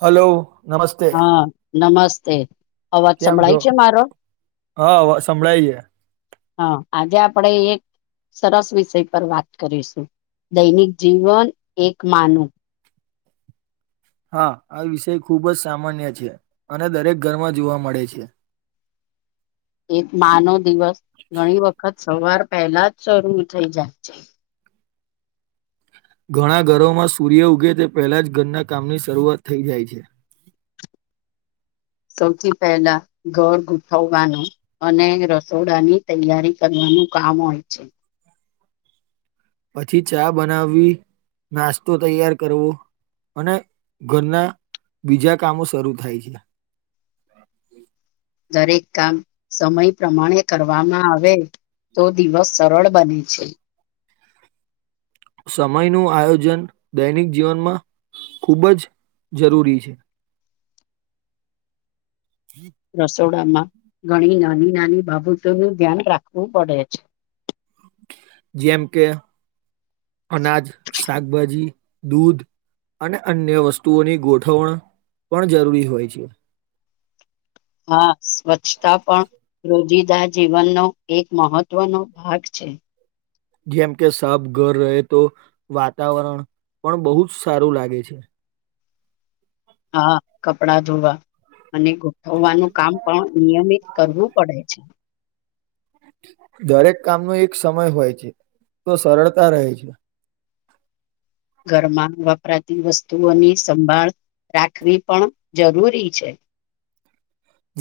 Hello નમસ્તે. હા નમસ્તે અવાજ કેમ છો સંભળાય છે મારો? હા હવ સંભળાયએ છે. હા આજે આપડે એક સરસ વિષય પર વાત કરીશું. દૈનિક જીવન એક માનું. હા આ વિષય ખુબ જ સામાન્ય છે. અને દરેક ઘરમાં જોવા મળે છે. એક મા નો દિવસ ઘણી વખત સવાર પેલા જ શરૂ થઇ જાય છે. ઘણા ઘરોમાં સૂર્ય ઉગે તે પહેલા જ ઘરના કામની શરૂઆત થઈ જાય છે. સૌથી પહેલા ઘર ગોઠવવાનું અને રસોડાની તૈયારી કરવાનું. નું કામ હોય છે. પછી ચા બનાવવી નાસ્તો તૈયાર કરવો. અને ઘરના બીજા કામો શરૂ થાય છે. [inaudible] દરેક કામ સમય પ્રમાણે કરવામાં આવે તો દિવસ સરળ બને છે. સમયનું આયોજન દૈનિક જીવનમાં ખૂબ જ જરૂરી છે. [inaudible] રસોડામાં ઘણી નાની-નાની બાબતોનું ધ્યાન રાખવું પડે છે. જેમ કે અનાજ, શાકભાજી, દૂધ. અને અન્ય વસ્તુઓની ગોઠવણ પણ જરૂરી હોય છે. હા. સ્વચ્છતા પણ રોજી દા જીવનનો એક મહત્વનો ભાગ છે. જેમ કે સાફ ઘર રહે તો વાતાવરણ પણ બહુ જ સારું લાગે છે. હા. કપડા ધોવા અને ગોઠવવાનું કામ પણ નિયમિત કરવું પડે છે. દરેક કામનો એક સમય હોય છે. તો સરળતા રહે છે. ઘરમાં વપરાતી વસ્તુઓની સંભાળ રાખવી પણ જરૂરી છે.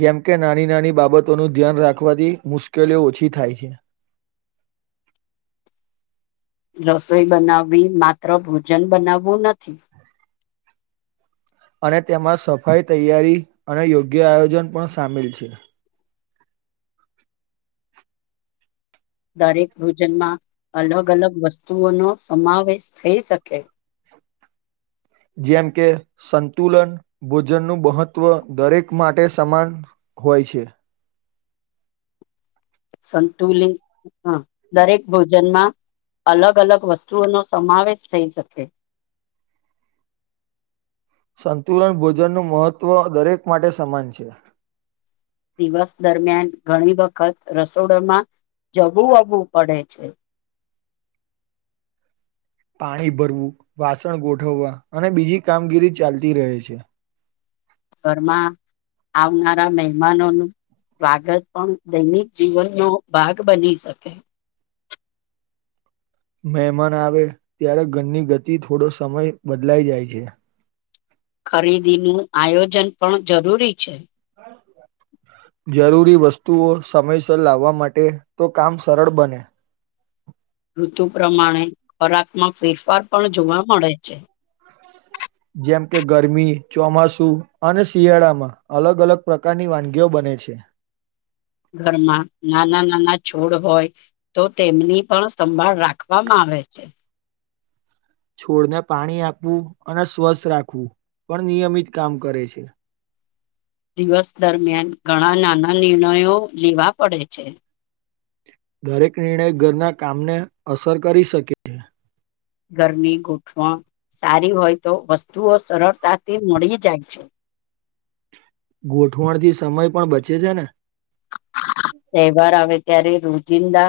જેમકે નાની-નાની બાબતોનું ધ્યાન રાખવાથી મુશ કેલીઓ ઓછી થાય છે. રસોઈ બનાવવી માત્ર ભોજન બનાવવું નથી અને તેમાં સફાઈ તૈયારી અને યોગ્ય આયોજન પણ સામેલ છે. દરેક ભોજનમાં અલગ-અલગ વસ્તુઓનો સમાવેશ થઈ શકે. [inaudible] જેમ કે સંતુલન ભોજનનું મહત્વ દરેક માટે સમાન હોય છે. સંતુલિત હા, દરેક ભોજનમાં અલગ-અલગ વસ્તુઓનો સમાવેશ થઈ શકે. [inaudible] સંતુલન ભોજનનું મહત્વ દરેક માટે સમાન છે. દિવસ દરમિયાન ઘણી વખત રસોડામાં જવું અવું પડે છે. પાણી ભરવું, વાસણ ગોઠવવા અને બીજી કામગીરી ચાલતી રહે છે. ઘરમાં આવનારા મહેમાનો નું સ્વાગત પણ દૈનિક જીવનનો ભાગ બની શકે મહેમાન આવે ત્યારે ઘરની ગતિ થોડો સમય બદલાઈ જાય છે. ખરીદી નું આયોજન પણ જરૂરી છે. [inaudible] જરૂરી વસ્તુઓ સમયસર લાવવા માટે તો કામ સરળ બને ઋતુ પ્રમાણે ખોરાકમાં ફેરફાર પણ જોવા મળે છે. જેમ કે ગરમી, ચોમાસુ અને શિયાળા માં અલગ અલગ પ્રકારની વાનગીઓ બને છે. [inaudible] ઘરમાં નાના નાના છોડ હોય તો તેમની પણ સંભાળ રાખવામાં આવે આવે છે. છોડને પાણી આપવું અને સ્વસ્ રાખવું. પણ નિયમિત કામ કરે છે. દિવસ દરમિયાન ઘણા નાના નિર્ણયો લેવા પડે છે. દરેક નિર્ણય ઘરના કામને અસર કરી શકે હે. ગરમી [unintelligible] સારી હોય તો વસ્તુઓ સરળતાથી મળી જાય છે ગોઠવણ થી સમય પણ બચે છે ને. તેહવાર આવે ત્યારે રોજિંદા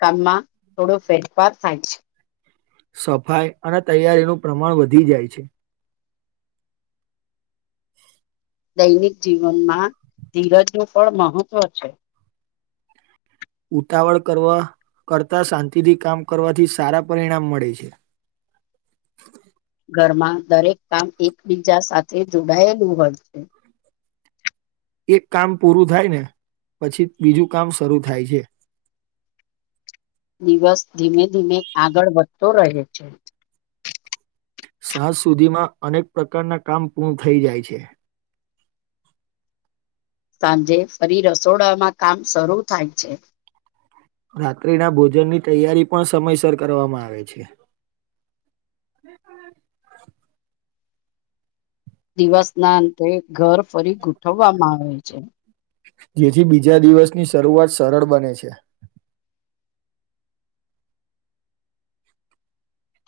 કામમાં થોડો ફેરફાર થાય છે. સફાઈ અને તૈયારીનું પ્રમાણ વધી જાય છે. દૈનિક જીવનમાં ધીરજનું ફળ મહત્વ છે. ઉતાવળ કરવા કરતા શાંતિથી કામ કરવાથી સારા પરિણામ મળે છે. [inaudible] ઘરમાં દરેક કામ એકબીજા સાથે જોડાયેલું હોય છે. એક કામ પૂરું થાય ને પછી બીજું કામ શરૂ થાય છે. દિવસ ધીમે ધીમે આગળ વધતો રહે છે. સાંજ સુધીમાં અનેક પ્રકારના કામ પૂર્ણ થઈ જાય છે. સાંજે ફરી રસોડામાં કામ શરૂ થાય છે. રાત્રિના ભોજનની તૈયારી પણ સમયસર કરવામાં આવે છે. [inaudible] દિવસના અંતે ઘર ફરી ગોઠવવામાં આવે છે. જેથી બીજા દિવસની શરૂઆત સરળ બને છે.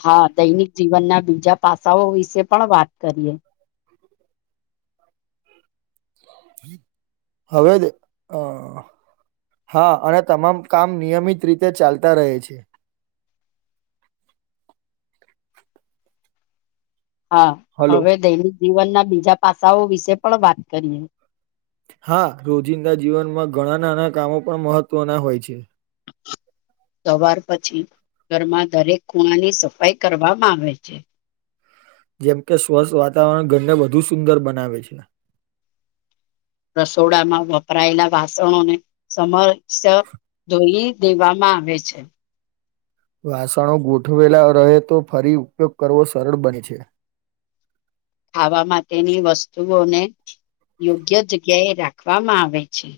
હા દૈનિક જીવનના બીજા પાસાઓ વિશે પણ વાત કરીએ. [inaudible] હવે અ હા અને તમામ કામ નિયમિત રીતે ચાલતા રહે છે. હા હલો હવે દૈનિક જીવનના બીજા પાસાઓ વિશે પણ વાત કરીએ. હા રોજિંદા જીવનમાં ઘણા નાના કામો પણ મહત્ત્વના હોય છે. [inaudible] સવાર પછી ઘરમાં દરેક ખૂણાની સફાઈ કરવામાં આવે છે. જેમ કે સ્વસ્થ વાતાવરણ ઘરને વધુ સુંદર બનાવે છે. રસોડામાં વપરાયેલા વાસણોને સમયસ ધોઈએ દેવામાં આવે છે. વાસણો ગોઠવેલા રહે તો ફરી ઉપયોગ કરવો સરળ બને છે. ખાવા માટેની વસ્તુઓને યોગ્ય જગ્યાએ રાખવામાં આવે છે.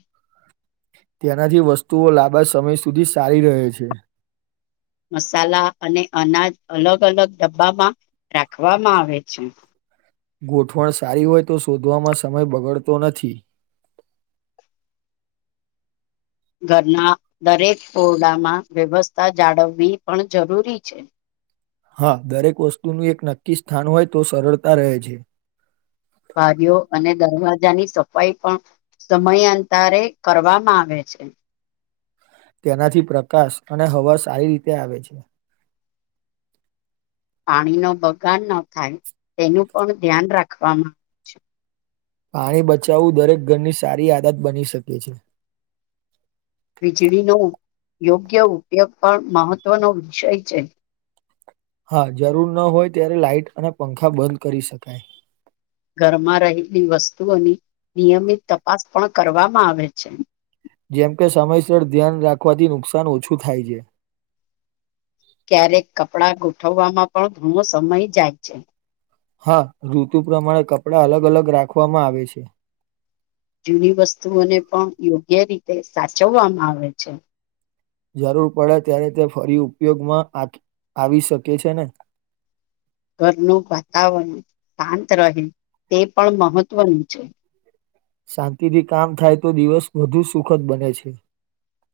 તેનાથી વસ્તુઓ લાંબા સમય સુધી સારી રહે છે. મસાલા અને અનાજ અલગ અલગ ડબ્બામાં રાખવામાં આવે છે. ગોઠવણ સારી હોય તો શોધવામાં સમય બગડતો નથી. ઘરના દરેક ઓરડામાં વ્યવસ્થા જાડવવી પણ જરૂરી છે. હા દરેક વસ્તુનું એક નક્કી સ્થાન હોય તો સરળતા રહે છે. બારીઓ અને દરવાજાની સફાઈ પણ સમયાંતરે કરવામાં આવે છે. તેનાથી પ્રકાશ અને હવા સારી રીતે આવે છે. પાણીનો બગાડ ન થાય તેનું પણ ધ્યાન રાખવામાં આવે છે. પાણી બચાવવું દરેક ઘરની સારી આદત બની શકે છે. વીજળીનો ઉ યોગ્ય ઉપયોગ પણ મહત્વનો વિષય છે. હા જરૂર ન હોય ત્યારે લાાઈટ અને પંખા બંધ કરી શકાય. ઘરમાં રહેલી વસ્તુઓની નિયમિત તપાસ પણ કરવામાં આવે છે. જેમ કે સમયસર ધ્યાન રાખવાથી નુકસાન ઓછું થાય છે. ક્યારેક કપડાં ગોઠવવામાં પણ ઘણો સમય જાય છે. હા ઋતુ પ્રમાણે કપડા અલગ અલગ રાખવામાં આવે છે. જૂની વસ્તુઓને પણ યોગ્ય રીતે સાચવવામાં આવે છે. જરૂર પડે ત્યારે તે ફરી ઉપયોગમાં આ આવી શકે છે ને. ઘરનું વાતાવરણ શાંત રહે તે પણ મહત્વનું છે. શાંતિથી કામ થાય તો દિવસ વધુ સુખદ બને છે.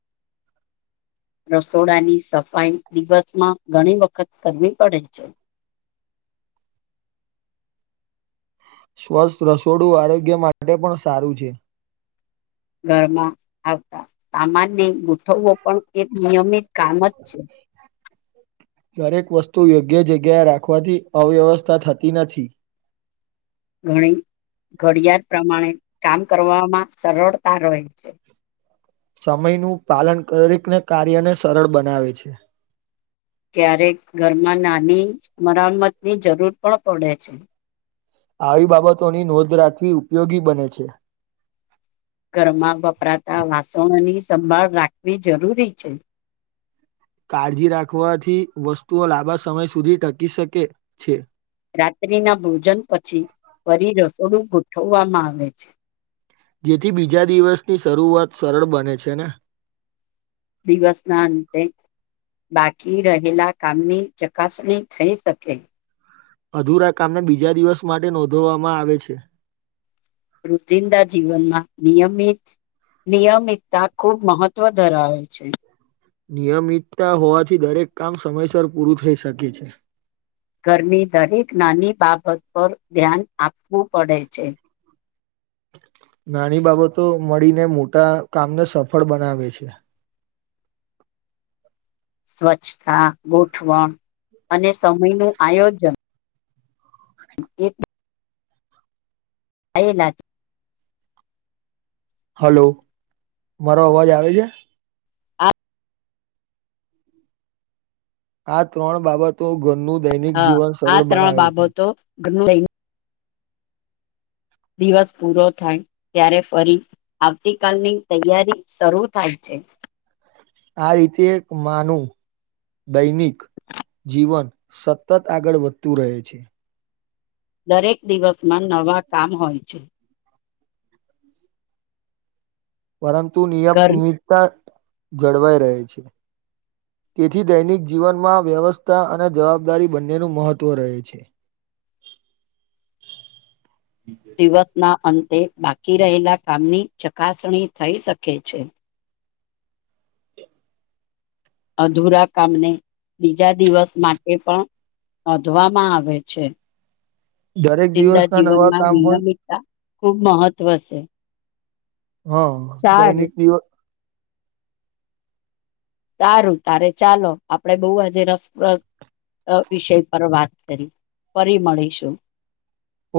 [inaudible] રસોડાની સફાઈ દિવસમાં ઘણી વખત કરવી પડે છે. [inaudible] સ્વસ્થ રસોડું આરોગ્ય માટે પણ સારું છે. ઘરમાં આવતા સામાન્ય ગુ થવો પણ એક નિયમિત કામ જ છે. દરેક વસ્તુ યોગ્ય જગ્યાએ રાખવાથી અવ્યવસ્થા થતી નથી. ઘણી ઘડિયાળ પ્રમાણે કામ કરવામાં સરળતા રહે છે. સમયનું પાલન કરી કને કાર્યને સરળ બનાવે છે. ક્યારેક ઘરમાં નાની મરમતની જરૂર પણ પડે છે. આવી બાબતોની નોંધ રાખવી ઉપયોગી બને છે. ઘરમાં વપરાતા વાસણોની સંભાળ રાખવી જરૂરી છે. કાળજી રાખવાથી વસ્તુઓ લાંબા સમય સુધી ટકી શકે છે. રાત્રિના ભોજન પછી ફરી રસોડું ગોઠવવામાં આવે છે. જેથી બીજા દિવસની શરૂઆત સરળ બને છે ને. દિવસ ના અંતે બાકી રહેલા કામની ચકાસણી થઈ શકે અધુરા કામને બીજા દિવસ માટે નોંધવામાં આવે છે રુતિંદા જીવનમાં નિયમિત નિયમિતતા ખૂબ મહત્ત્વ ધરાવે છે નિયમિતતા હોવાથી દરેક કામ સમયસર પૂરું થઈ શકે છે ઘરની દરેક નાની બાબત પર ધ્યાન આપવું પડે છે નાની બાબતો મળીને મોટા કામને સફળ બનાવે છે સ્વચ્છતા ગોઠવણ અને સમયનું આયોજન એક [unintelligible] હલો મારો અવાજ આવે છે આ ત્રણ બાબતો ઘરનું દૈનિક હા જીવન આ સરળ ત્રણ બનાવે છે બાબતો ઘરનું લઈને દિવસ પૂરો થાય ત્યારે ફરી આવતી કલની તૈયારી શરૂ થાય છે આ રીતે એક માં નું દૈનિક જીવન સતત આગળ વધતું રહે છે દરેક દિવસમાં નવા કામ હોય છે પરંતુ ઘર નિયમિતતા જળવાઈ રહે છે તેથી દૈનિક જીવનમાં વ્યવસ્થા અને જવાબદારી બંનેનું મહત્વ રહે છે [inaudible] તે બાકી રહેલા કામની ચકાસણી થઈ શકે છે અધુરા કામને બીજા દિવસ માટે પણ નોંધવામાં આવે છે દરેક ચિંદા દિવસના નવા જીવનમાં કામ હોય નિયમિતતા ખૂબ મહત્વ છે હા સારું દૈનિક દિવસ સારું તારે ચાલો આપડે બહુ આજે રસપ્રદ વિષય પર વાત કરી ફરી મળીશું.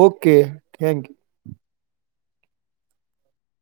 Okay thank you.